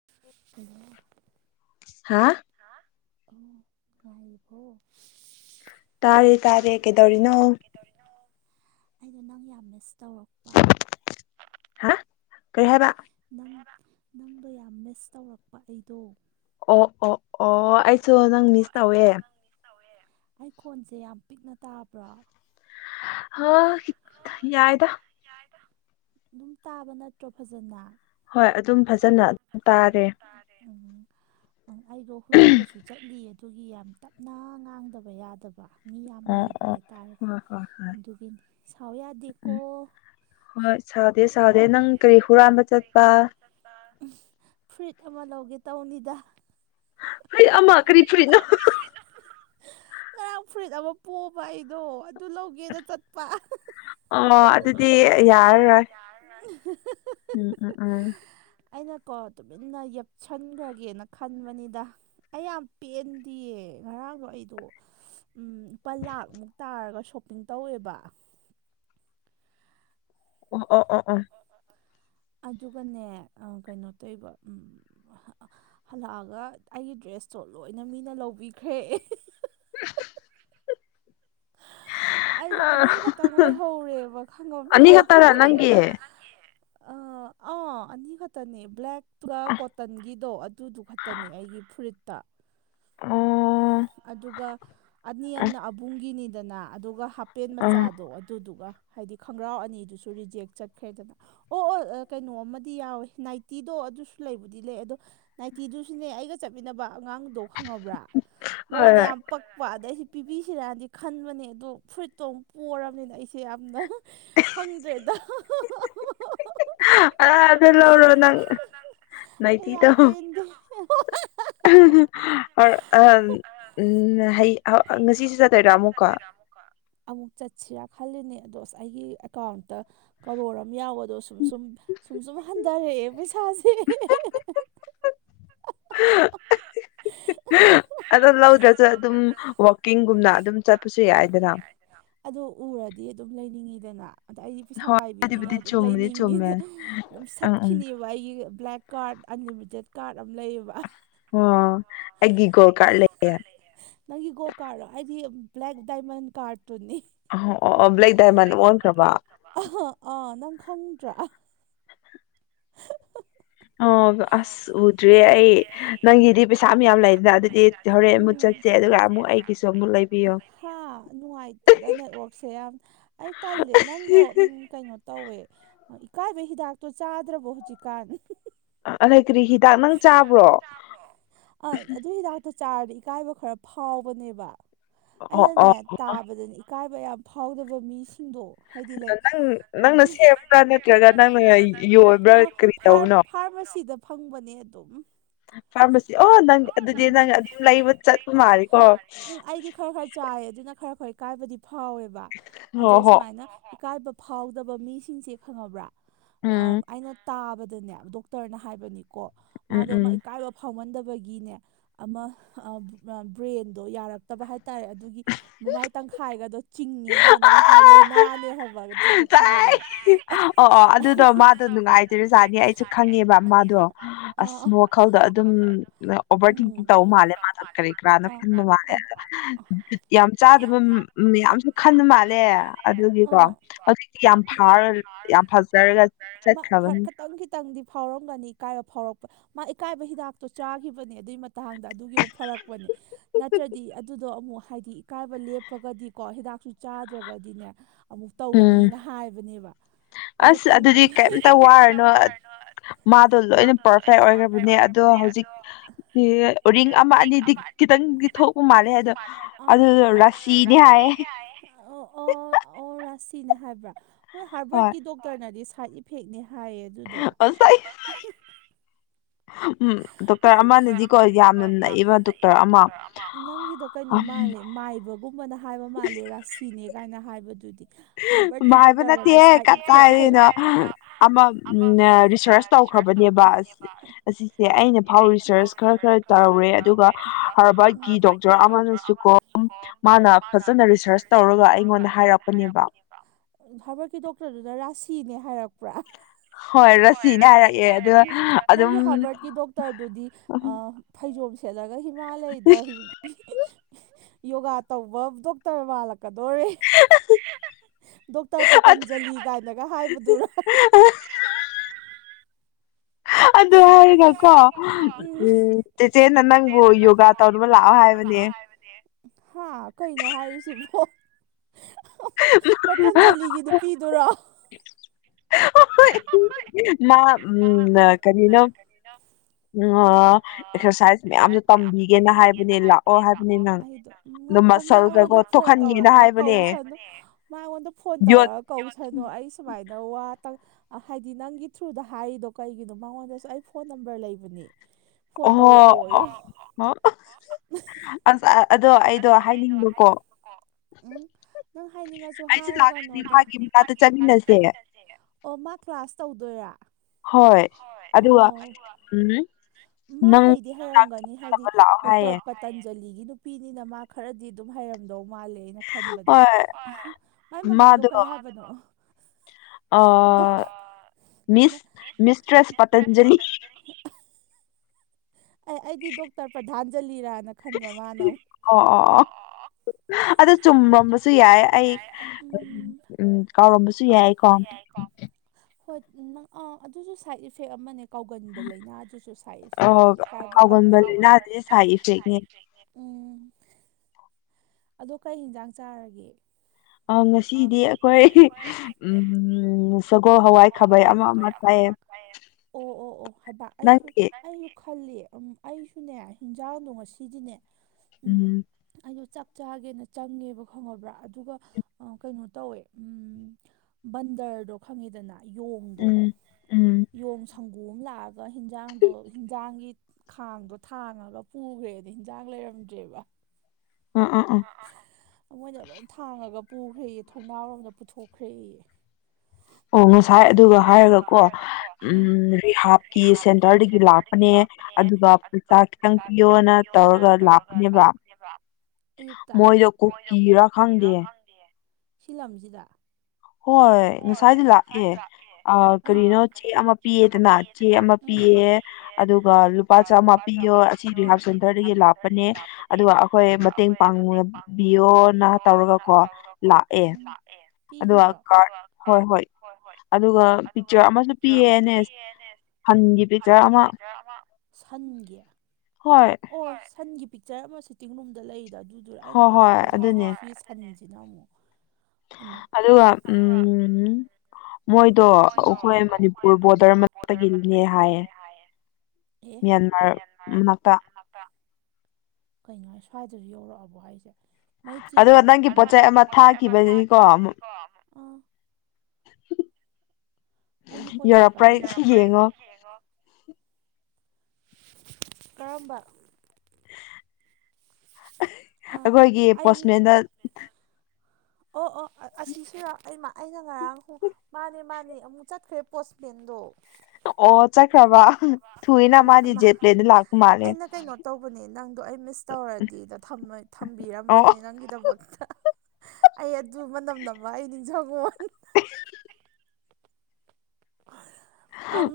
[unintelligible] [inaudible] ꯍꯥ [unintelligible] [inaudible] [unintelligible] [inaudible] ꯇꯥꯔꯦ ꯇꯥꯔꯦ ꯀꯩꯗꯧꯔꯤꯅꯣ ꯑꯩꯗꯣ ꯅꯪ ꯌꯥꯝ ꯃꯤꯁ ꯇꯧꯔꯛ꯫ ꯍꯥ ꯀꯔꯤ ꯍꯥꯏꯕ ꯅꯪ ꯀꯩꯍꯥꯏꯕ ꯅꯪꯗꯣ ꯌꯥꯝ ꯃꯤꯁ ꯇꯧꯔꯛꯄ ꯑꯩꯗꯣ ꯑꯣ ꯑꯣ ꯑꯣ ꯑꯩꯁꯨ ꯅꯪ ꯃꯤꯁ ꯇꯧꯋꯦ꯫ ꯑꯩ ꯈꯣꯟꯁꯦ ꯌꯥꯝ ꯄꯤꯛꯅ ꯇꯥꯕ꯭ꯔꯣ꯫ ꯍ ꯌꯥꯏꯗ ꯌꯥꯏꯗ ꯑꯗꯨꯝ ꯇꯥꯕ ꯅꯠꯇ꯭ꯔꯣ ꯐꯖꯅ꯫ ꯍꯣꯏ ꯑꯗꯨꯝ ꯐꯖꯅ ꯑꯗꯨꯝ ꯇꯥꯔꯦ꯫ ꯑ ꯑꯩꯗꯣ ꯍꯨꯔꯥꯟꯕꯁꯨ ꯆꯠꯂꯤ ꯑꯗꯨꯒꯤ ꯌꯥꯝ ꯇꯞꯅ ꯉꯥꯡꯗꯕ ꯌꯥꯗꯕ꯫ ꯃꯤ ꯌꯥꯝ ꯑꯣ ꯂꯩꯕ ꯑꯣ ꯍꯥꯏꯇꯥꯔꯦ ꯍꯣꯏ ꯍꯣꯏ ꯍꯣꯏ ꯑꯗꯨꯒꯤꯅꯤ ꯁꯥꯎ ꯌꯥꯗꯦꯀꯣ ꯎꯝ ꯍꯣꯏ ꯁꯥꯎꯗꯦ ꯁꯥꯎꯗꯦ ꯅꯪ ꯀꯔꯤ ꯍꯨꯔꯥꯟꯕ ꯆꯠꯄ ꯐꯨꯔ꯭‌ꯤꯠ ꯑꯃ ꯂꯧꯒꯦ ꯇꯧꯅꯤꯗ ꯐꯨꯔꯤꯠ ꯑꯃꯥ ꯀꯔꯤ ꯐꯨꯔꯤꯠꯅꯣ꯫ ꯉꯔꯥꯡ ꯐꯨꯔꯤꯠ ꯑꯃ ꯄꯣꯕ ꯑꯩꯗꯣ ꯑꯗꯨ ꯂꯧꯒꯦꯅ ꯆꯠꯄ ꯑꯣ ꯑꯗꯨꯗꯤ ꯌꯥꯔꯔꯣꯏ [unintelligible] ꯎꯝ ꯎꯝ ꯎꯝ ꯑꯩꯅ ꯀꯣ ꯇꯨꯃꯤꯟꯅ ꯌꯦꯞꯁꯟꯈ꯭ꯔꯒꯦꯅ ꯈꯟꯕꯅꯤꯗ ꯑꯩ ꯌꯥꯝ ꯄꯦꯟꯗꯦꯌꯦ ꯉꯔꯥꯡꯗꯣ ꯑꯩꯗꯣ ꯎꯝ ꯂꯨꯄꯥ ꯂꯥꯛꯃꯨꯛ ꯇꯥꯔꯒ ꯁꯣꯞꯄꯤꯡ ꯇꯧꯋꯦꯕ꯫ ꯑꯣ ꯑꯣ ꯑꯣ ꯑ [unintelligible] [inaudible] ꯑꯗꯨꯒꯅꯦ ꯑ ꯀꯩꯅꯣ ꯇꯧꯏꯕ ꯎꯝ ꯑ꯫ ꯍꯜꯂꯛꯑꯒ ꯑꯩꯒꯤ ꯗ꯭ꯔꯦꯁꯇꯣ ꯂꯣꯏꯅ ꯃꯤꯅ ꯂꯧꯕꯤꯈ꯭ꯔꯦ [inaudible] ꯑꯩꯗꯣ ꯑꯣ ꯑꯅꯤ ꯈꯛꯇꯪ ꯂꯩꯍꯧꯔꯦꯕ ꯑꯅꯤ ꯈꯪꯉꯕ꯭ꯔꯥ ꯈꯛꯇꯔ ꯅꯪꯒꯤ ꯑ ꯑꯥ ꯑꯅꯤ ꯈꯠꯇꯅꯤ ꯕ꯭ꯂꯦꯛ ꯄꯨꯔ ꯀꯣꯇꯟꯒꯤꯗꯣ ꯑꯗꯨꯗꯨ ꯈꯛꯇꯅꯦ ꯑꯩꯒꯤ ꯐꯨꯔꯤꯠꯇ ꯑꯣ ꯑꯗꯨꯒ ꯑꯅꯤ ꯑ ꯑꯃꯅ ꯑꯕꯨꯡꯒꯤꯅꯤꯗꯅ ꯑꯗꯨꯒ ꯍꯥꯄꯦꯟ ꯑ ꯃꯆꯥꯗ ꯑꯗꯣ ꯑꯗꯨꯗꯨꯒ ꯍꯥꯏꯗꯤ ꯈꯣꯡꯒ꯭ꯔꯥꯎ ꯑꯅꯤꯗꯨꯁꯨ ꯔꯤꯖꯦꯛ ꯆꯠꯈ꯭ꯔꯦꯗꯅ꯫ ꯑꯣ-ꯑꯣ ꯀꯩꯅꯣ ꯑꯃꯗꯤ ꯌꯥꯎꯋꯦ ꯅꯥꯏꯇꯤꯗꯣ ꯑꯗꯨꯁꯨ ꯂꯩꯕꯗꯤ ꯂꯩ ꯑꯗꯣ ꯅꯥꯏꯇꯤꯗꯨꯁꯨꯅꯦ ꯑꯩꯒ ꯆꯠꯃꯤꯟꯅꯕ ꯑꯉꯥꯡꯗꯣ ꯈꯪꯉꯕ꯭ꯔꯥ ꯍꯣꯏ ꯃꯉꯣꯟꯗ ꯌꯥꯝ ꯄꯛꯄ ꯑꯗꯩ ꯑꯩꯁꯤ ꯄꯤꯕꯤꯁꯤꯔꯅꯗꯤ ꯈꯟꯕꯅꯦ ꯑꯗꯣ ꯐꯨꯔꯤꯠꯇꯣ ꯑꯃꯨꯛ ꯄꯔꯕꯅꯤꯅ ꯑꯩꯁꯦ ꯌꯥꯝꯅ ꯈꯪꯗ꯭ꯔꯦꯗ ꯍꯣꯏ ꯑꯗꯨ ꯂꯧꯔꯣ ꯅꯪ ꯑꯩ ꯌꯥꯝꯄꯦꯟꯗꯦ ꯎ ꯉꯁꯤꯁꯨꯦ ꯆꯠꯇꯣꯏꯗ꯭ꯔꯥ ꯑꯃꯨꯛꯀꯣ [inaudible] ꯑꯃꯨꯛꯀ ꯑꯃꯨꯛ ꯆꯠꯁꯤꯔꯥ ꯈꯜꯂꯤꯅꯦ ꯑꯗꯣ ꯑꯁ ꯑꯩꯒꯤ ꯑꯦꯀꯥꯎꯟꯇ ꯀꯥꯔꯣ꯭ꯔ ꯑꯃ ꯌꯥꯎꯕꯗꯣ ꯁꯨꯝ-ꯁꯨꯝ ꯁꯨꯝ-ꯁꯨꯝ ꯍꯟꯗꯔꯛꯑꯦ ꯄꯩꯁꯥꯁꯦ [unintelligible] ꯑꯗꯣ ꯂꯧꯗ꯭ꯔꯁꯨ ꯑꯗꯨꯝ ꯋꯥꯛꯀꯤꯡꯒꯨꯝꯅ ꯑꯗꯨꯝ ꯆꯠꯄꯁꯨ ꯌꯥꯏꯗꯅ꯫ ꯑꯗꯣ ꯎꯔꯗꯤ ꯑꯗꯨꯝ ꯂꯩꯅꯤꯡꯉꯤꯗꯅ ꯑꯗ ꯑꯩꯗꯤ ꯄꯩꯁꯥ ꯄꯥꯏꯕꯤꯅꯤꯅ ꯑꯗꯨꯕꯨꯗꯤ ꯑꯗꯨꯝ ꯆꯨꯝꯕꯗꯤ ꯆꯨꯝꯃꯦ ꯂꯩꯅꯤꯡꯉꯤꯗ ꯑꯗꯨꯝ ꯎꯝ ꯎꯝ ꯁꯠꯈꯤꯅꯦꯕ ꯑꯩꯒꯤ ꯕ꯭ꯂꯦꯛ ꯀ꯭ꯥꯔꯠ ꯑꯟꯂꯤꯃꯤꯇꯦꯠ ꯀ꯭ꯥꯔꯠ ꯑꯃ ꯂꯩꯌꯦꯕ꯫ ꯑꯣ ꯑꯦꯒꯤ ꯒꯣ ꯅꯪꯒꯤꯒꯣ ꯀꯥꯔꯣ ꯑꯩꯗꯤ ꯕ꯭ꯂꯥꯛ ꯗꯗꯥꯏꯃꯟ ꯀꯥꯔ ꯇꯨꯅꯤ ꯑꯣ ꯑꯣ ꯕ꯭ꯂꯦꯛ ꯗꯥꯏꯃꯟ ꯑꯣꯟꯈ꯭ꯔꯕ ꯑꯥ ꯅꯪ ꯈꯪꯗ꯭ꯔꯥ ꯑꯣ ꯑꯁ ꯎꯗ꯭꯭ꯔꯦ ꯑꯩ ꯅꯪꯒꯤꯗꯤ ꯄꯩꯁꯥ ꯃ ꯌꯥꯝ ꯂꯩꯗꯅ ꯑꯗꯨꯗꯤ ꯍꯣꯔꯦꯟ ꯑꯃꯨꯛ ꯆꯠꯁꯦ ꯑꯗꯨꯒ ꯑꯃꯨꯛ ꯑꯩꯒꯤꯁꯨ ꯑꯃꯨꯛ ꯂꯩꯕꯤꯌꯣ ꯅꯨꯡꯉꯥꯏꯇꯦꯗ ꯅꯦꯠꯋꯛꯁꯦ ꯌꯥꯝ ꯑꯩ ꯇꯜꯂꯦ ꯅꯪꯗꯣ ꯎꯝ ꯀꯩꯅꯣ ꯇꯧꯋꯦ ꯏꯀꯥꯏꯕ ꯍꯤꯗꯥꯛꯇꯣ ꯆꯥꯗ꯭ꯔꯕꯣ ꯍꯧꯖꯤꯛꯀꯥꯟ ꯑꯗꯩ ꯀꯔꯤ ꯍꯤꯗꯥꯛ ꯅꯪ ꯅꯪ ꯆꯥꯕ꯭ꯔꯣ ꯆꯥꯕ꯭ꯔꯣ ꯑ ꯑꯗꯨ ꯍꯤꯗꯥꯛ ꯑꯗꯨ ꯆꯥꯔꯗꯤ ꯏꯀꯥꯏꯕ ꯈꯔ ꯐꯥꯎꯕꯅꯦꯕ ꯑꯣ ꯑꯩꯅꯅꯦ ꯑꯣ ꯇꯥꯕꯗꯅ‌ꯦ ꯏꯀꯥꯏꯕ ꯌꯥꯝ ꯐꯥꯎꯗꯕ ꯃꯤꯁꯤꯡꯗꯣ ꯍꯥꯏꯗꯤ ꯂꯥꯏꯛ ꯅꯪ ꯅꯪꯅ ꯎꯝ ꯁꯦꯝꯕ꯭ꯔꯥ ꯅꯠꯇ꯭ꯔꯒ ꯅꯪꯅ ꯌꯣꯟꯕ꯭ꯔꯥ ꯑ ꯀꯔꯤ ꯐ꯭ꯥꯔꯞ ꯇꯧꯕꯅꯣ ꯐ꯭ꯥꯔꯞ ꯃꯁꯤꯗ ꯐꯪꯕꯅꯦ ꯑꯗꯨꯝ ꯐꯥꯔꯃꯥꯁꯤ ꯑꯣ ꯅꯪ ꯑꯗꯨꯗꯤ ꯅꯪ ꯑꯗꯨꯝ ꯂꯩꯕ ꯆꯠꯄ ꯃꯥꯜꯂꯤꯀꯣ ꯂꯩꯔ [unintelligible] [inaudible] ꯈꯔ ꯈꯔ ꯆꯥꯏꯌꯦ ꯑꯗꯨꯅ ꯈꯔ ꯈꯔ ꯏꯀꯥꯏꯕꯗꯤ ꯐꯥꯎꯋꯦꯕ ꯍꯣ ꯑꯗꯣ ꯍꯣ ꯁꯨꯃꯥꯏꯅ ꯏꯀꯥꯏꯕ ꯐꯥꯎꯗꯕ ꯃꯤꯁꯤꯡꯁꯦ ꯈꯪꯉꯕ꯭ꯔꯥ ꯎꯝ ꯅ ꯇꯥꯕꯗꯅꯦ ꯗꯣꯛꯇꯔꯅ ꯍꯥꯏꯕꯅꯤꯀꯣ ꯎꯝ ꯃꯥꯗꯣ ꯎꯝ ꯑꯃ ꯏꯀꯥꯏꯕ ꯐꯥꯎꯍꯟꯗꯕꯒꯤꯅꯦ ꯑꯃ ꯕ꯭ꯔꯦꯟꯗꯣ ꯌꯥꯔꯛꯇꯕ ꯍꯥꯏ ꯇꯥꯔꯦ ꯑꯗꯨꯒꯤ ꯃꯃꯥꯏ ꯇꯪꯈꯥꯏꯒꯗꯣ ꯆꯤꯡꯉꯦ ꯀꯥꯏꯅꯒ ꯍꯥꯏ ꯂꯥꯏꯅꯥꯅꯦ ꯍꯥꯏꯕ ꯑꯗꯨꯗꯣ ꯆꯥꯏ ꯈꯪꯉꯕ꯭ꯔꯥ ꯑꯣ-ꯑꯣ ꯑꯗꯨꯗꯣ ꯃꯥꯗꯣ ꯑꯗꯨꯝ ꯉꯥꯏꯗꯔꯖꯨ [inaudible] ꯑꯩꯁꯨ ꯈꯪꯉꯦꯕ ꯃꯥꯗꯣ ꯑꯁ ꯑꯥ ꯋꯥꯈꯜꯗꯣ ꯑꯗꯨꯝ ꯑꯣꯚꯔ ꯊꯤꯡꯀꯤꯡ ꯎꯝ ꯇꯧꯕ ꯃꯥꯜꯂꯦ ꯃꯥ ꯀꯔꯤ ꯀꯔꯥꯅ ꯑꯥ ꯈꯟꯕ ꯃꯥꯜꯂꯦ ꯑꯗ ꯌꯥꯝ ꯆꯥꯗꯕ ꯎ ꯃꯌꯥꯝꯁꯨ ꯈꯟꯕ ꯃꯥꯜꯂꯦ ꯑꯗꯨꯒꯤꯀꯣ ꯑꯥ ꯍꯧꯖꯤꯛꯇꯤ ꯌꯥꯝ ꯐꯥꯔ ꯌꯥꯝ ꯐꯖꯔꯒ ꯃꯥ ꯈꯔ ꯆꯠꯈ꯭ꯔꯕꯅꯦ ꯈꯤꯇꯪ ꯈꯤꯇꯪꯗꯤ ꯐꯥꯎꯔꯝꯒꯅꯤ ꯏꯀꯥꯏꯕ ꯐꯥꯎꯔꯛꯄ ꯃꯥ ꯏꯀꯥꯏꯕꯩ ꯍꯤꯗꯥꯛꯇꯣ ꯆꯥꯈꯤꯕꯅꯦ ꯑꯗꯨꯒꯤ ꯃꯇꯥꯡꯗ ꯑꯗꯨꯒꯤ ꯑꯃꯨꯛ ꯐꯔꯛꯄꯅꯦ ꯅꯠꯇ꯭ꯔꯗꯤ ꯑꯗꯨꯗꯣ ꯑꯃꯨꯛ ꯍꯥꯏꯗꯤ ꯏꯀꯥꯏꯕ ꯂꯦꯞꯄꯒꯗꯤꯀꯣ ꯍꯤꯗꯥꯛꯁꯨ ꯆꯥꯗ꯭ꯔꯒꯗꯤꯅꯦ ꯑꯃꯨꯛ ꯎꯝ ꯇꯧꯋꯅꯤꯅ ꯍꯥꯏꯕꯅꯦꯕ ꯑ ꯑꯁ ꯑꯗꯨꯗꯤ ꯈꯪꯗꯦ ꯀꯩꯝꯇ ꯋꯥꯔꯅꯣ ꯃꯥꯗꯣ ꯂꯣꯏꯅ ꯄꯔꯐꯦꯛ ꯑꯣꯏꯈ꯭ꯔꯕꯅꯦ ꯑꯗꯣ ꯍꯧꯖꯤꯛ ꯔꯤꯡ ꯑꯃ ꯑꯅꯤꯗꯤ ꯈꯤꯇꯪꯗꯤ ꯊꯣꯛꯄ ꯃꯥꯜꯂꯦ ꯑꯗꯣ ꯑꯥ ꯑꯗꯨꯗꯣ ꯔꯥꯁꯤꯅꯦ ꯍꯥꯏꯌꯦ ꯑꯣ ꯑꯣ ꯑꯣ ꯔꯥꯁꯤꯅꯦ ꯍꯥꯏꯕ꯭ꯔꯥ ꯃꯣꯏ ꯍꯣꯏ ꯍꯥꯔꯕꯔꯠꯀꯤ ꯗꯣꯛꯇꯔꯅꯗꯤ ꯁꯥꯏꯠ ꯏꯐꯦꯛꯅꯤ ꯍꯥꯏꯌꯦ ꯑꯗꯨꯗꯣ ꯉꯁꯥꯏ ꯗꯣꯛꯇꯔ ꯑꯃꯅꯗꯤꯀꯣ ꯌꯥꯝꯅ ꯅꯛꯑꯕ ꯗꯣꯛꯇꯔ ꯑꯃ [inaudible] ꯅꯪꯒꯤꯗꯣ ꯀꯩꯅꯣ ꯃꯥꯜꯂꯦ ꯃꯥꯏꯕꯒꯨꯝꯕꯅ ꯍꯥꯏꯕ ꯃꯥꯜꯂꯦ ꯔꯥꯁꯤꯅꯦ ꯀꯥꯏꯅ ꯍꯥꯏꯕꯗꯨꯗꯤ ꯍꯥꯔꯕꯔꯠꯀꯤ ꯍꯥꯏꯕ ꯅꯠꯇꯦ ꯗꯣꯛꯇꯔꯅꯗꯤ ꯁꯥꯏꯠ ꯀ ꯏꯐꯦꯛ ꯍꯥꯏ ꯇꯥꯏꯅꯣ ꯑꯃ ꯔꯤꯁꯔꯁ ꯇꯧꯈ꯭ꯔꯦ ꯈꯕꯅꯦꯕꯁ ꯑꯁꯤꯁꯦ ꯑꯩꯅ ꯐꯥꯎ ꯔꯤꯁꯔꯁ ꯈꯔ ꯈꯔ ꯇꯧꯔꯦ ꯑꯗꯨꯒ ꯍꯔꯕꯀꯤ ꯗꯣꯛꯇꯔ ꯑꯃꯅꯁꯨ ꯀꯣ ꯃꯥꯅ ꯐꯖꯅ ꯔꯤꯁꯔꯁ ꯇꯧꯔꯒ ꯑꯩꯉꯣꯟꯗ ꯍꯥꯏꯔꯛꯄꯅꯦꯕ ꯍꯥꯔꯕ꯭ꯥꯔꯠꯀꯤ ꯗꯣꯛꯇꯔꯗꯨꯅ ꯔꯥꯁꯤꯅꯦ ꯍꯥꯏꯔꯛꯄ꯭ꯔꯥ ꯍꯣꯏ ꯔꯁꯤꯅꯦ ꯍꯥꯏꯔꯛꯑꯦ ꯔꯁꯤꯅ‌ꯦ ꯑꯗꯨꯒ ꯍꯥꯏꯔ‌ꯑꯦ ꯑꯗꯨꯝ ꯑꯗꯨꯒ [inaudible] ꯍꯥꯚꯔꯠꯀꯤ ꯗꯣꯛꯇꯔꯗꯨꯗꯤ ꯐꯩꯖꯣꯝ ꯈꯦꯂꯒ ꯍꯤꯃꯥꯂꯩꯗ ꯌꯣꯒꯥ ꯇꯧꯕ ꯗꯣꯛꯇꯔ ꯃꯥꯜꯂꯛꯄ ꯀꯗꯔꯦ ꯗꯣꯛꯇꯔ ꯄꯇꯟꯖꯂꯤ ꯀꯥꯏꯅꯒ ꯍꯥꯏꯕꯗꯨꯔꯥ [inaudible] ꯑꯗꯨ ꯍꯥꯏꯔꯒꯀꯣ ꯎꯝ ꯆꯦꯆꯦꯅ ꯅꯪꯕꯨ ꯌꯣꯒꯥ ꯇꯧꯅꯕ ꯂꯥꯛꯑꯣ ꯍꯥꯏꯕꯅꯦ ꯍꯥ ꯀꯩꯅꯣ ꯍꯥꯏꯔꯤꯁꯤꯕꯣ ꯄꯇꯟꯖꯂꯤꯒꯤꯗꯨꯄꯤꯤꯗꯔꯣ [inaudible] [unintelligible] ꯃꯥꯅ ꯀꯔꯤꯅꯣ [inaudible] ꯑꯦꯛꯁ꯭ꯔꯁꯥꯏꯁ ꯃꯌꯥꯝꯁꯨ ꯇꯝꯕꯤꯒꯦꯅ ꯍꯥꯏꯕꯅꯦ ꯂꯥꯛꯑꯣ ꯍꯥꯏꯕꯅ‌ꯦ ꯅꯪ ꯎꯝ ꯑꯗꯣ ꯉꯥꯛꯈꯣ ꯃꯥ ꯃꯁꯜꯒꯀꯣ ꯑꯩꯉꯣꯟꯗ ꯐꯣꯟ ꯊꯣꯛꯍꯟꯒꯦꯅ ꯇꯧꯔꯒ ꯍꯥꯏꯕꯅꯦ ꯀꯧꯁꯅꯨ ꯃꯥ ꯑꯩꯉꯣꯟꯗ ꯐꯣꯟ ꯌꯣꯠ ꯇꯧꯔꯒ ꯀꯧꯁꯅꯨ ꯑꯩ ꯐꯥꯏꯗ ꯋꯥ ꯑ [inaudible] ꯍꯥꯏꯗꯤ ꯅꯪꯒꯤ ꯊ꯭ꯔꯨꯗ ꯍꯥꯏꯔꯤꯗꯣ ꯀꯩꯒꯤꯅꯣ ꯃꯉꯣꯟꯗꯁꯨ ꯑꯩ ꯐꯣꯟ ꯅꯝꯕꯔ ꯂꯩꯕꯅꯤ ꯑꯣ [unintelligible] [inaudible] ꯑꯁ ꯑꯗꯣ ꯑꯩꯗꯣ ꯍꯥꯏꯅꯤꯡꯕꯀꯣ ꯎꯝ ꯅꯪ ꯍꯥꯏꯅꯤꯡꯉꯁꯨ ꯑꯩꯁꯨ ꯂꯥꯛꯀꯅꯤ ꯍꯥꯏꯔꯒꯅꯣꯗ ꯃꯥꯒꯤ ꯃꯅꯥꯛꯇ ꯆꯠꯃꯤꯟꯅꯁꯦ ꯑꯣ ꯃꯥ ꯀ꯭ꯂꯥꯁ ꯇꯧꯗꯣꯏꯔꯥ ꯍꯣꯏ ꯑꯗꯨꯒ ꯑꯣ ꯎꯝ ꯃꯥ ꯅꯪ ꯍꯩꯗꯤ ꯆꯥꯛ ꯍꯩꯔꯝꯒꯅꯤ ꯍꯥꯏꯗꯤ ꯆꯥꯃꯤꯟꯅꯕ ꯂꯥꯛꯑꯣ ꯍꯥꯏꯌꯦ ꯗꯣꯛꯇꯔ ꯄꯇꯟꯖꯂꯤꯒꯤ ꯅꯨꯄꯤꯅꯤꯅ ꯃꯥ ꯈꯔꯗꯤ ꯑꯗꯨꯝ ꯍꯩꯔꯝꯗꯧ ꯃꯥꯜꯂꯦꯅ ꯈꯟꯕꯗ ꯍꯣꯏ ꯃꯥꯏ ꯃꯃꯤꯡꯗꯣ ꯃꯥꯗꯣ ꯀꯩ ꯍꯥꯏꯕꯅꯣ ꯑ ꯑ ꯃꯤꯁ ꯃꯤ ꯃꯤꯁꯇ꯭ꯔꯦꯁ ꯃꯤꯁꯇꯦꯁ ꯄꯇꯟꯖꯂꯤ ꯄꯇꯥ ꯑꯦ ꯑꯩꯗꯤ ꯗꯣꯛꯇꯔ ꯄ꯭ꯔꯙꯥꯟꯖꯂꯤꯔꯥꯅ ꯈꯟꯕ ꯃꯥꯅ ꯑꯃꯨꯛ ꯑ ꯑꯗꯨ ꯆꯨꯝꯃꯝꯕꯁꯨ ꯌꯥꯏ ꯑꯩ ꯎꯝ ꯎꯝ ꯀꯥꯎꯔꯝꯕꯁꯨ ꯌꯥꯏꯀꯣ ꯍꯣꯏ ꯅꯪ ꯑꯥ ꯑꯗꯨꯁꯨ ꯁꯥꯏꯠ ꯏꯐꯦꯛ ꯑꯃꯅꯦ ꯀꯥꯎꯒꯟꯕ ꯂꯥꯏꯅꯥꯗꯨꯁꯨ ꯁꯥꯏꯠ ꯏꯐꯦꯛꯅꯤ ꯑꯣ ꯏꯀꯥꯏꯕ ꯀꯥꯎꯒꯟꯕ ꯈꯪꯗꯕꯗꯤ ꯂꯥꯏꯅꯥꯁꯦ ꯁꯥꯏꯠ ꯏꯐꯦꯛꯅꯦ ꯎꯝ ꯑꯗꯣ ꯀꯩ ꯍꯤꯟꯖꯥꯡ ꯆꯥꯔꯒꯦ ꯑ ꯉꯁꯤꯗꯤ ꯑꯩꯈꯣꯏ ꯎ ꯋꯥꯏ ꯑꯣ ꯑꯣ ꯑꯣ ꯍꯥꯏꯕ ꯑꯩꯁꯨ ꯅꯪꯗꯤ ꯑꯩ ꯈꯜꯂꯤ ꯑꯩꯁꯨꯅꯦ ꯍꯤꯟꯖꯥꯡꯗꯣ ꯉꯁꯤꯗꯤꯅꯦ ꯎꯝ ꯑꯩꯗꯣ ꯆꯞ ꯆꯥꯒꯦꯅ ꯆꯪꯉꯦꯕ ꯈꯪꯉꯕ꯭ꯔꯥ ꯑꯗꯨꯒ ꯀꯩꯅꯣ ꯇꯧꯋꯦ ꯕꯟꯗꯔꯗꯣ ꯈꯪꯉꯤꯗꯅ ꯌꯣꯡꯗꯣ ꯎꯝ ꯎꯝ ꯌꯦꯣꯡ ꯁꯪꯒꯨ ꯑꯃ ꯂꯥꯛꯑꯒ ꯍꯤꯟꯖꯥꯡꯗꯣ ꯍꯤꯟꯖꯥꯡꯒꯤ ꯈꯥꯡꯗꯣ ꯊꯥꯡꯉꯒ ꯄꯨꯈ꯭ꯔꯦꯗꯤ ꯍꯤꯟꯖꯥꯡ ꯂꯩꯔꯝꯗ꯭ꯔꯦꯕ ꯑ ꯑ [unintelligible] [inaudible] ꯃꯣꯏꯅ ꯂꯣꯏ ꯊꯥꯡꯉꯒ ꯄꯨꯈ꯭ꯔꯦ ꯊꯣꯡꯅꯥꯎꯔꯣꯝꯗ ꯄꯨꯊꯣꯛꯈ꯭ꯔꯦ ꯎꯝ ꯑꯣ ꯉꯁꯥꯏ ꯑꯗꯨꯒ ꯍꯥꯏꯔꯒ ꯀꯣ ꯎ ꯔꯤꯍꯥꯞꯀꯤ ꯁꯦꯟꯇꯔꯗꯒꯤ ꯂꯥꯛꯄꯅꯦ ꯑꯗꯨꯒ ꯄꯩꯁꯥ ꯈꯤꯇꯪ ꯄꯤꯌꯣꯅ ꯇꯧꯔꯒ ꯂꯥꯛꯄꯅꯦꯕ ꯑꯌꯨꯛꯇꯣꯏ ꯃꯣꯏꯗꯣ ꯀꯨꯀꯤꯔꯥ ꯈꯪꯗꯦ ꯁꯤ ꯂꯝꯁꯤꯗ ꯍꯣꯏ [unintelligible] [inaudible] ꯍꯣꯏ ꯉꯁꯥꯏꯁꯨ ꯂꯥꯛꯑꯦ ꯑ ꯀꯔꯤꯅꯣ ꯆꯦ ꯑꯃ ꯆꯦ ꯄꯤꯌꯦꯗꯅ ꯑꯃ ꯄꯤꯌꯦ ꯄꯤꯌꯦ ꯂꯨꯄꯥ ꯑꯗꯨꯒ ꯂꯨꯄꯥ ꯆꯥꯝꯃ ꯄꯤꯌꯣ ꯔꯤꯍꯥꯞ ꯑꯁꯤ ꯁꯦꯟꯇꯔꯗꯒꯤ ꯂꯥꯛꯄꯅꯦ ꯁꯇꯔꯗꯒꯤ ꯂꯄꯅꯤ ꯑꯗꯨꯒ ꯑꯩꯈꯣꯏ ꯑꯗꯨꯒ ꯃꯇꯦꯡ ꯑꯩꯈꯣꯏ ꯃꯇꯦꯡ ꯄꯥꯡꯕꯤꯌꯣꯅ ꯄꯥꯡꯕꯤꯌꯣꯅ ꯇꯧꯔꯒꯀꯣ ꯇꯧꯔꯒꯀꯣ ꯂꯥꯛꯑꯦ ꯂꯥꯛꯑꯦ ꯑꯗꯨꯒ ꯄꯤꯈꯤꯕ꯭ꯔꯣ ꯍꯣꯏ ꯍꯣꯏ ꯑꯗꯨꯒ ꯄꯤꯛꯆꯔ ꯑꯃꯁꯨ ꯄꯤꯌꯦ ꯑꯦꯅ ꯑꯦꯁ ꯍꯪꯒꯤ ꯄꯤ ꯆ ꯑꯃ ꯑꯃ [unintelligible] [inaudible] ꯁꯟꯒꯤ ꯍꯣꯏ [unintelligible] [inaudible] ꯑꯣ ꯁꯟꯒꯤ ꯄꯤꯛꯆꯔ ꯑꯃ ꯁꯤꯠꯇꯤꯡ ꯔꯨꯝꯗ ꯂꯩꯗ ꯑꯗꯨꯗꯨꯗ ꯑꯩꯅ ꯍꯣꯏ ꯍꯣꯏ ꯀꯗꯥꯏꯗꯒꯤ ꯑꯗꯨꯅꯦ ꯐꯅꯁꯤꯅ ꯑꯃꯨꯛ ꯏꯃꯥ ꯑ ꯎꯝ ꯃꯣꯏꯗꯣ ꯑꯩꯈꯣꯏ ꯃꯅꯤꯄꯨꯔ ꯕꯣꯔꯗꯔꯛꯇꯒꯤꯅꯦ ꯍꯥꯏꯌꯦ ꯃꯟꯃꯥꯔ ꯅꯅꯥꯛꯇ ꯑꯄꯥ ꯀꯩꯅꯣ ꯍꯥꯏ ꯁ꯭ꯋꯥꯏꯗꯁꯨ ꯌꯧꯔꯛꯑꯕꯣ ꯍꯥꯏꯁꯦ ꯃꯣꯏ ꯑꯗꯨꯒ ꯆꯦꯔꯣ ꯅꯪꯒꯤ ꯑꯗꯨꯒ ꯄꯣꯠꯆꯩ ꯅꯪꯒꯤ ꯑꯃ ꯄꯣꯠꯆꯩ ꯑꯃ ꯊꯥꯈꯤꯕꯅꯤꯀꯣ ꯊꯥꯈꯤꯕꯁꯤꯀꯣ ꯎ ꯑꯩꯒꯤ ꯄꯣꯠ ꯌꯔ ꯆꯩ ꯄ꯭ꯔꯥꯏ ꯀꯔꯝꯕ ꯌꯦꯡꯉꯣ ꯀꯔꯝꯕ ꯑꯥ ꯑꯩꯈꯣꯏꯒꯤ ꯑꯩꯒꯤ ꯄꯣꯁꯃꯦꯟꯗ ꯑꯣ ꯑꯣ ꯑꯁꯤꯁꯨ ꯌꯥ ꯑꯩꯃ ꯑꯩꯅ ꯉꯔꯥꯡꯁꯨ ꯃꯥꯅꯦ ꯃꯥꯅꯦ ꯑꯃꯨꯛ ꯆꯠꯈ꯭ꯔꯦ ꯄꯣꯁꯃꯦꯟꯗꯣ ꯑꯣ ꯆꯠꯈ꯭ꯔꯕ ꯊꯨꯏꯅ ꯎꯝ ꯃꯥꯗꯤ ꯑꯃ ꯖꯦꯠ ꯄ꯭ꯂꯦꯟꯗ ꯂꯥꯛꯄ ꯃꯥꯜꯂꯦ ꯑꯩꯅ ꯀꯩꯅꯣ ꯇꯧꯕꯅꯦ ꯅꯪꯗꯣ ꯑꯩ ꯃꯤꯁ ꯇꯧꯔꯗꯤꯗ ꯑꯣ ꯊꯝꯕꯤꯔꯝꯕꯅꯤꯅ ꯅꯪꯒꯤꯗꯃꯛꯇ ꯑꯩ ꯑꯗꯨ ꯃꯅꯝ ꯅ ꯑꯃ ꯑꯩ ꯅꯤꯡꯖꯊꯧꯉꯣꯟ [inaudible] ꯑꯝ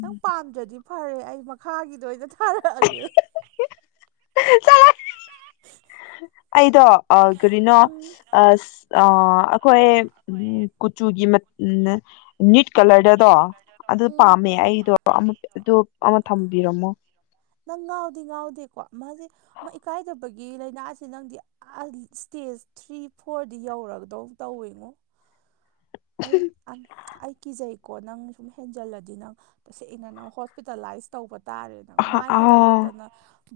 ꯅꯪ ꯄꯥꯝꯗ꯭ꯔꯗꯤ ꯐꯔꯦ ꯑꯩ ꯃꯈꯥꯒꯤꯗ ꯑꯣꯏꯅ ꯊꯥꯔꯛꯑꯒꯦ ꯇ [unintelligible] [inaudible] ꯑꯩꯗꯣ ꯑ ꯀꯔꯤꯅꯣ ꯎꯝ ꯑ ꯑ ꯑꯩꯈꯣꯏ ꯎ ꯀꯨꯆꯨꯒꯤ ꯎꯅꯤꯠ ꯀꯂꯔꯗꯗꯣ ꯑꯗꯨ ꯎꯝ ꯄꯥꯝꯃꯦ ꯑꯩꯗꯣ ꯑꯗꯨ ꯑꯃ ꯊꯝꯕꯤꯔꯝꯃꯣ ꯅꯪ ꯉꯥꯎꯗꯤ ꯉꯥꯎꯗꯦꯀꯣ ꯃꯥꯁꯦ ꯃꯥ ꯏꯀꯥꯏꯗꯕꯒꯤ ꯂꯥꯏꯅꯥ ꯑꯁꯤ ꯅꯪꯗꯤ ꯏꯁꯇꯦꯖ ꯊ꯭ꯔꯤ ꯐꯣꯔꯗꯤ ꯌꯧꯔꯒꯗꯧ ꯇꯧꯋꯦꯉꯣ ꯑꯩ ꯑꯩ ꯀꯤꯖꯩꯀꯣ ꯅꯪ ꯁꯨꯝ ꯍꯦꯟꯖꯜꯂꯗꯤ ꯅꯪ ꯇꯁꯦꯡ ꯑꯅ ꯅꯪ ꯍꯣꯁꯄꯤꯇꯥꯂꯥꯏꯁ ꯇꯧꯕ ꯇꯥꯔꯦ ꯑꯍ ꯃꯥꯏ ꯈꯛꯇꯛ ꯑꯥ ꯅꯠꯇꯅ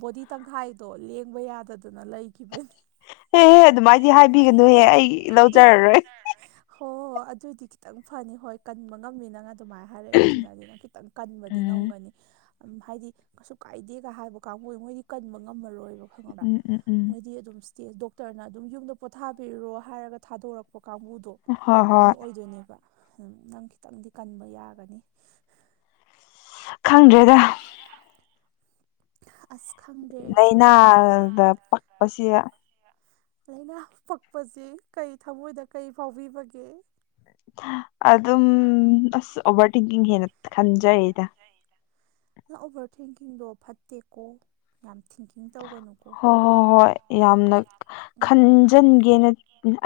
ꯕꯣꯗꯤ ꯇꯪꯈꯥꯏꯗꯣ ꯂꯦꯡꯕ ꯌꯥꯗꯗꯅ ꯂꯩ ꯑꯦꯍꯦ ꯑꯗꯨꯃꯥꯏꯗꯤ ꯍꯥꯏꯕꯤꯒꯅꯨꯍꯦ ꯑꯩ ꯂꯧꯖꯔꯔꯣꯏ ꯍꯣꯏ ꯍꯣꯏ ꯍꯣ ꯑꯗꯨꯏꯗꯤ ꯈꯤꯇꯪ ꯐꯅꯤ ꯍꯣꯏ ꯀꯟꯕ ꯉꯝꯃꯤꯅꯉꯥꯏ ꯑꯗꯨꯃꯥꯏꯅ ꯍꯥꯏꯔꯛꯏꯗꯨꯅ ꯑꯗꯨꯅ ꯈꯤꯇꯪ ꯀꯟꯕꯗꯤ ꯎꯝ ꯉꯝꯒꯅꯤ ꯍꯥꯏꯗꯤ ꯀꯩꯁꯨ ꯀꯥꯏꯗꯦꯒ ꯍꯥꯏꯕ ꯀꯥꯡꯕꯨ ꯃꯣꯏꯗꯤ ꯀꯟꯕ ꯉꯝꯃꯔꯣꯏꯕ ꯈꯪꯉꯕ꯭ꯔꯥ ꯎꯝ ꯎꯝ ꯎꯝ ꯃꯣꯏꯗꯤ ꯑꯗꯨꯝ ꯏꯁꯇꯦ ꯗꯣꯛꯇꯔꯅ ꯑꯗꯨꯝ ꯌꯨꯝꯗ ꯄꯣꯊꯥꯕꯤꯔꯨꯔꯣ ꯍꯥꯏꯔꯒ ꯊꯥꯗꯣꯔꯛꯄ ꯀꯥꯡꯕꯨꯗꯣ ꯍꯣꯏ ꯍꯣꯏ ꯃꯣꯏ ꯑꯣꯏꯗꯣꯏꯅꯦꯕ ꯑꯗꯨꯝ ꯅꯪ ꯈꯤꯇꯪꯗꯤ ꯀꯟꯕ ꯌꯥꯒꯅꯤ ꯈꯪꯗ꯭ꯔꯦꯒ ꯑꯁ ꯈꯪꯗ꯭ꯔꯦ ꯑꯩꯁꯨ ꯂꯥꯏꯅꯥꯗ ꯄꯛꯄꯁꯤ ꯂꯥꯏꯅꯥ ꯄꯛꯄꯁ ꯀꯩ ꯊꯃꯣꯏꯗ ꯀꯩ ꯐꯥꯎꯕꯤꯕꯒꯦ ꯑꯗꯨ ꯑꯗꯨꯝ ꯑꯗꯨꯗꯝ ꯑꯁ ꯑꯣꯕꯔ ꯊꯤꯤꯡꯀꯤꯡ ꯍꯅ ꯈꯟꯖꯗ ꯅ ꯑꯣꯚꯔ ꯊꯤꯡꯀꯤꯡꯗꯣ ꯐꯠꯇꯦꯀꯣ ꯌꯥꯝ ꯊꯤꯡꯀꯤꯡ ꯇꯧꯒꯅꯨ ꯍꯣꯏ ꯍꯣꯏ ꯍꯣꯏ ꯌꯥꯝꯅ ꯎꯝ ꯈꯟꯖꯟꯒꯦꯅ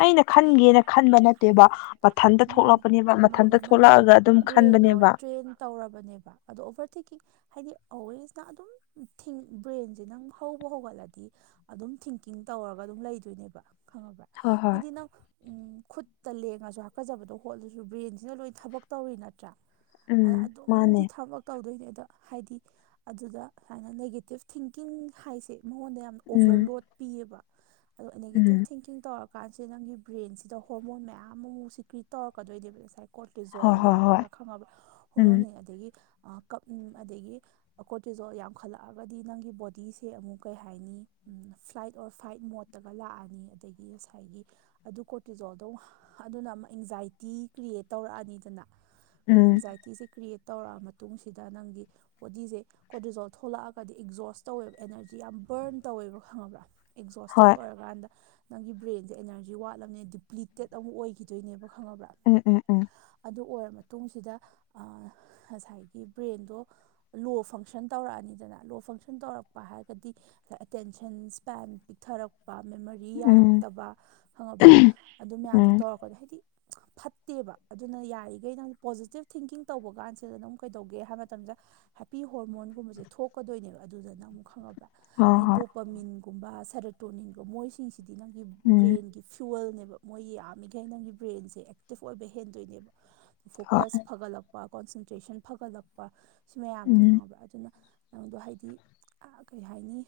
ꯑꯩꯅ ꯈꯟꯒꯦꯅ ꯈꯟꯕ ꯅꯠꯇꯦꯕ ꯃꯊꯟꯇ ꯃꯥꯅꯦ ꯊꯣꯛꯂꯛꯄꯅꯦꯕ ꯃꯊꯟꯇ ꯃꯥꯅꯦ ꯅꯪꯒꯤ ꯊꯣꯛꯂꯛꯑꯒ ꯑꯗꯨꯝ ꯕ꯭ꯔꯦꯟꯗꯣ ꯈꯟꯕꯅꯦꯕ ꯇ꯭ꯔꯦꯟ ꯇꯧꯔꯕꯅꯦꯕ ꯑꯗꯣ ꯑꯣꯕꯔꯇꯦꯛꯀꯤꯡ ꯍꯥꯏꯗꯤ ꯑꯣꯋꯦꯁꯅ ꯑꯗꯨꯝ ꯊꯤꯡ ꯕ꯭ꯔꯦꯟꯁꯦ ꯅꯪ ꯍꯧꯕ ꯍꯧꯒꯠꯂꯗꯤ ꯑꯗꯨꯝ ꯊꯤꯡꯀꯤꯡ ꯇꯧꯔꯒ ꯑꯗꯨꯝ ꯂꯩꯗꯣꯏꯅꯦꯕ ꯈꯪꯉꯕ꯭ꯔꯥ ꯍꯣꯏ ꯍꯣꯏ ꯍꯥꯏꯗꯤ ꯅꯪ ꯈꯨꯠꯇ ꯂꯦꯡꯉꯁꯨ ꯍꯥꯀꯠꯆꯕꯗꯣ ꯍꯣꯠꯂꯁꯨ ꯕ꯭ꯔꯦꯟꯁꯤꯅ ꯂꯣꯏ ꯊꯕꯛ ꯇꯧꯔꯤ ꯅꯠꯇ꯭ꯔꯥ ꯎꯝ ꯑꯗ ꯃꯥꯅꯦ ꯑꯗꯨꯝꯗꯤ ꯊꯕꯛ ꯇꯧꯗꯣꯏꯅꯦ ꯑꯗ ꯍꯥꯏꯗꯤ ꯑꯗꯨꯗ ꯁꯨꯃꯥꯏꯅ ꯅꯦꯒꯦꯇꯤꯞ ꯊꯤꯡꯀꯤꯡ ꯍꯥꯏꯁꯦ ꯃꯉꯣꯟꯗ ꯌꯥꯝ ꯑꯣꯕꯔ ꯎꯝ ꯂꯣꯗ ꯄꯤꯌꯦꯕ ꯑꯗꯣ ꯅꯦꯒꯦꯇꯤꯞ ꯎꯝ ꯊꯤꯡꯀꯤꯡ ꯇꯧꯔꯄ ꯀꯥꯟꯁꯤꯗ ꯅꯪꯒꯤ ꯕ꯭ꯔꯦꯟꯁꯤꯗ ꯍꯣꯔꯃꯣꯟ ꯃꯌꯥꯝ ꯑꯃꯨ ꯁꯤ ꯀ꯭ꯔꯤꯠ ꯇꯧꯔꯛꯀꯗꯣꯏꯅꯦꯕ ꯉꯁꯥꯏ ꯍꯣꯏ ꯀꯣꯔꯣꯇꯤꯖꯣꯜ ꯍꯣꯏ ꯍꯣꯏ ꯀꯥꯏꯅꯒ ꯈꯪꯉꯕ ꯎꯝ ꯍꯣꯔꯃꯣꯅꯤ ꯑꯗꯒꯤ ꯀꯞ ꯑꯗꯒꯤ ꯀꯣꯇꯤꯖꯣꯜ ꯌꯥꯝꯈꯠꯂꯛꯑꯒꯗꯤ ꯅꯪꯒꯤ ꯕꯣꯗꯤꯁꯦ ꯑꯃꯨꯛ ꯀꯩ ꯍꯥꯏꯅꯤ ꯐ꯭ꯂꯥꯏꯠ ꯑꯣꯔ ꯐ꯭ꯂꯥꯏꯠ ꯃꯣꯠ ꯇꯒ ꯂꯥꯛꯑꯅꯤ ꯑꯗꯒꯤ ꯉꯁꯥꯏꯒꯤ ꯑꯗꯨ ꯀꯣꯔꯇꯤꯖꯣꯜꯗꯣ ꯑꯗꯨꯅ ꯑꯃꯨꯛ ꯑꯦꯡꯖꯥꯏꯇꯤ ꯀ꯭ꯔꯤꯌꯦꯠ ꯇꯧꯔꯛꯑꯅꯤꯗꯅ ꯎꯝ ꯑꯦꯡꯖꯥꯏꯇꯤꯁꯦ ꯀ꯭ꯔꯤꯌꯦꯠ ꯇꯧꯔꯛꯑ ꯃꯇꯨꯡꯁꯤꯗ ꯅꯪꯒꯤ ꯕꯣꯗꯤꯁꯦ ꯀꯣꯗꯤꯖꯣꯜ ꯊꯣꯛꯂꯛꯑꯒꯗꯤ ꯑꯦꯛꯖꯣꯁ ꯇꯧꯋꯦꯕ ꯑꯦꯅꯔꯖꯤ ꯌꯥꯝ ꯕꯔꯟ ꯇꯧꯋꯦꯕ ꯈꯪꯉꯕ꯭ꯔꯥ ꯑꯦꯛꯖꯣꯁꯇꯦꯠ ꯍꯣꯏ ꯑꯣꯏꯔꯀꯥꯟꯗ ꯅꯪꯒꯤ ꯕ꯭ꯔꯦꯟꯗꯦ ꯑꯦꯅꯔꯖꯤ ꯋꯥꯠꯂꯕꯅꯦ ꯗꯤꯄ꯭ꯂꯤꯇꯦꯠ ꯑꯃꯛ ꯑꯣꯏꯈꯤꯗꯣꯏꯅꯦꯕ ꯈꯪꯉꯕ꯭ꯔꯥ ꯎꯝ-ꯎꯝ-ꯎꯝ ꯑꯗꯨ ꯑꯣꯏꯔ ꯃꯇꯨꯡꯁꯤꯗ ꯑꯥ ꯉꯁꯥꯏꯒꯤ ꯕ꯭ꯔꯦꯟꯗꯣ ꯂꯣ ꯐꯪꯁꯟ ꯇꯧꯔꯛꯑꯅꯤꯗꯅ ꯂꯣ ꯐꯪꯁꯟ ꯇꯧꯔꯛꯄ ꯍꯥꯏꯔꯒꯗꯤ ꯑꯦꯇꯦꯟꯁꯟꯁ ꯇꯥ꯭ꯏꯝ ꯄꯤꯛꯊꯔꯛꯄ ꯃꯦꯃꯣꯔꯤ ꯎꯝ ꯌꯥꯔꯛꯇꯕ ꯈꯪꯉꯕ꯭ꯔꯥ ꯑꯗꯨ ꯃꯌꯥꯝꯁꯦ ꯎꯝ ꯇꯧꯔꯛꯄꯗ ꯍꯥꯏꯗꯤ ꯐꯠꯇꯦꯕ ꯑꯗꯨꯅ ꯌꯥꯔꯤꯒ‌ꯩ ꯅꯪ ꯄꯣꯖꯤꯇꯤꯕ ꯊꯤꯡꯀꯤꯡ ꯇꯧꯕ ꯀꯥꯟꯁꯤꯗꯅ ꯑꯃꯨꯛ ꯀꯩꯗꯧꯒꯦ ꯍꯥꯏꯕ ꯃꯇꯝꯗ ꯍꯦꯄꯤ ꯍꯣꯔꯃꯣꯟꯒꯨꯝꯕꯁꯦ ꯊꯣꯛꯀꯗꯣꯏꯅꯦꯕ ꯑꯗꯨꯗꯅ ꯑꯃꯨꯛ ꯈꯪꯉꯕ꯭ꯔꯥ ꯍꯣꯏ ꯍꯥꯏ [inaudible] ꯍꯣꯏ ꯄ꯭ꯔꯃꯤꯟꯒꯨꯝꯕ ꯁꯔꯇꯣꯅꯤꯟꯒꯨꯝꯕ ꯃꯣꯏꯁꯤꯡꯁꯤꯗꯤ ꯅꯪꯒꯤ ꯎꯝ ꯕ꯭ꯔꯦꯟꯒꯤ ꯐ꯭ꯂꯨꯋꯦꯜꯅꯦꯕ ꯃꯣꯏ ꯌꯥꯝꯃꯤꯈꯩ ꯅꯪꯒꯤ ꯕ꯭ꯔꯦꯟꯖ‌ꯦ ꯑꯦꯛꯇꯤꯞ ꯑꯣꯏꯕ ꯍꯦꯟꯗꯣꯏꯅꯦꯕ ꯍꯣꯏ ꯐꯣꯀꯁ ꯐꯒꯠꯂꯛ ꯀꯣꯟꯁꯦꯟꯇ꯭ꯔꯦꯁꯟ ꯐꯒꯠꯂꯛꯄ ꯁꯤ ꯃꯌꯥꯝꯁꯦ ꯎꯝ ꯈꯪꯉꯕ꯭ꯔꯥ ꯑꯗꯨꯅ ꯅꯪꯗꯣ ꯍꯥꯏꯗꯤ ꯑꯥ ꯀꯩ ꯍꯥꯏꯅꯤ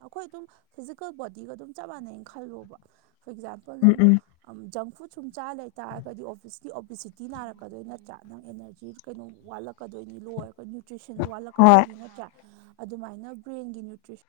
ꯑꯩꯈꯣꯏ ꯑꯗꯨꯝ ꯐꯤꯖꯤꯀꯦꯜ ꯕꯣꯗꯤꯒ ꯑꯗꯨꯝ ꯆꯞ ꯃꯥꯟꯅꯩꯩꯅ ꯈꯜꯂꯣꯕ ꯐꯣꯔ ꯑꯦꯛꯖꯥꯝꯄꯜ ꯎꯝ ꯅꯪꯗꯣ ꯎꯝ ꯑꯝ ꯖꯪ ꯐꯨꯗꯁ ꯁꯨꯝ ꯆꯥ ꯂꯩꯇꯥꯥꯔꯒꯗꯤ ꯑꯣꯕꯤꯁꯂꯤ ꯑꯣꯕꯤꯁꯤꯇꯤ ꯅꯥꯔꯛꯀꯗꯣꯏ ꯅꯠꯇ꯭ꯔꯥ ꯅꯪ ꯑꯦꯅ꯭ꯔꯖꯤ ꯀꯩꯅꯣ ꯋꯥꯠꯂꯛꯀꯗꯣꯏ ꯅꯤꯂ‌ꯣ ꯑꯣꯏꯔꯒ ꯅꯤ꯭ꯌꯨꯇ꯭ꯔꯤꯁꯟꯁ ꯍꯣꯏ ꯋꯥꯠꯂꯛꯀꯗꯣꯏꯅꯤ ꯅꯠꯇ꯭ꯔꯥ ꯑꯗꯨꯃꯥꯏꯅ ꯕ꯭ꯟꯔ‌ꯦꯒꯤ ꯅꯤ꯭ꯌꯨꯇ꯭ꯔꯤ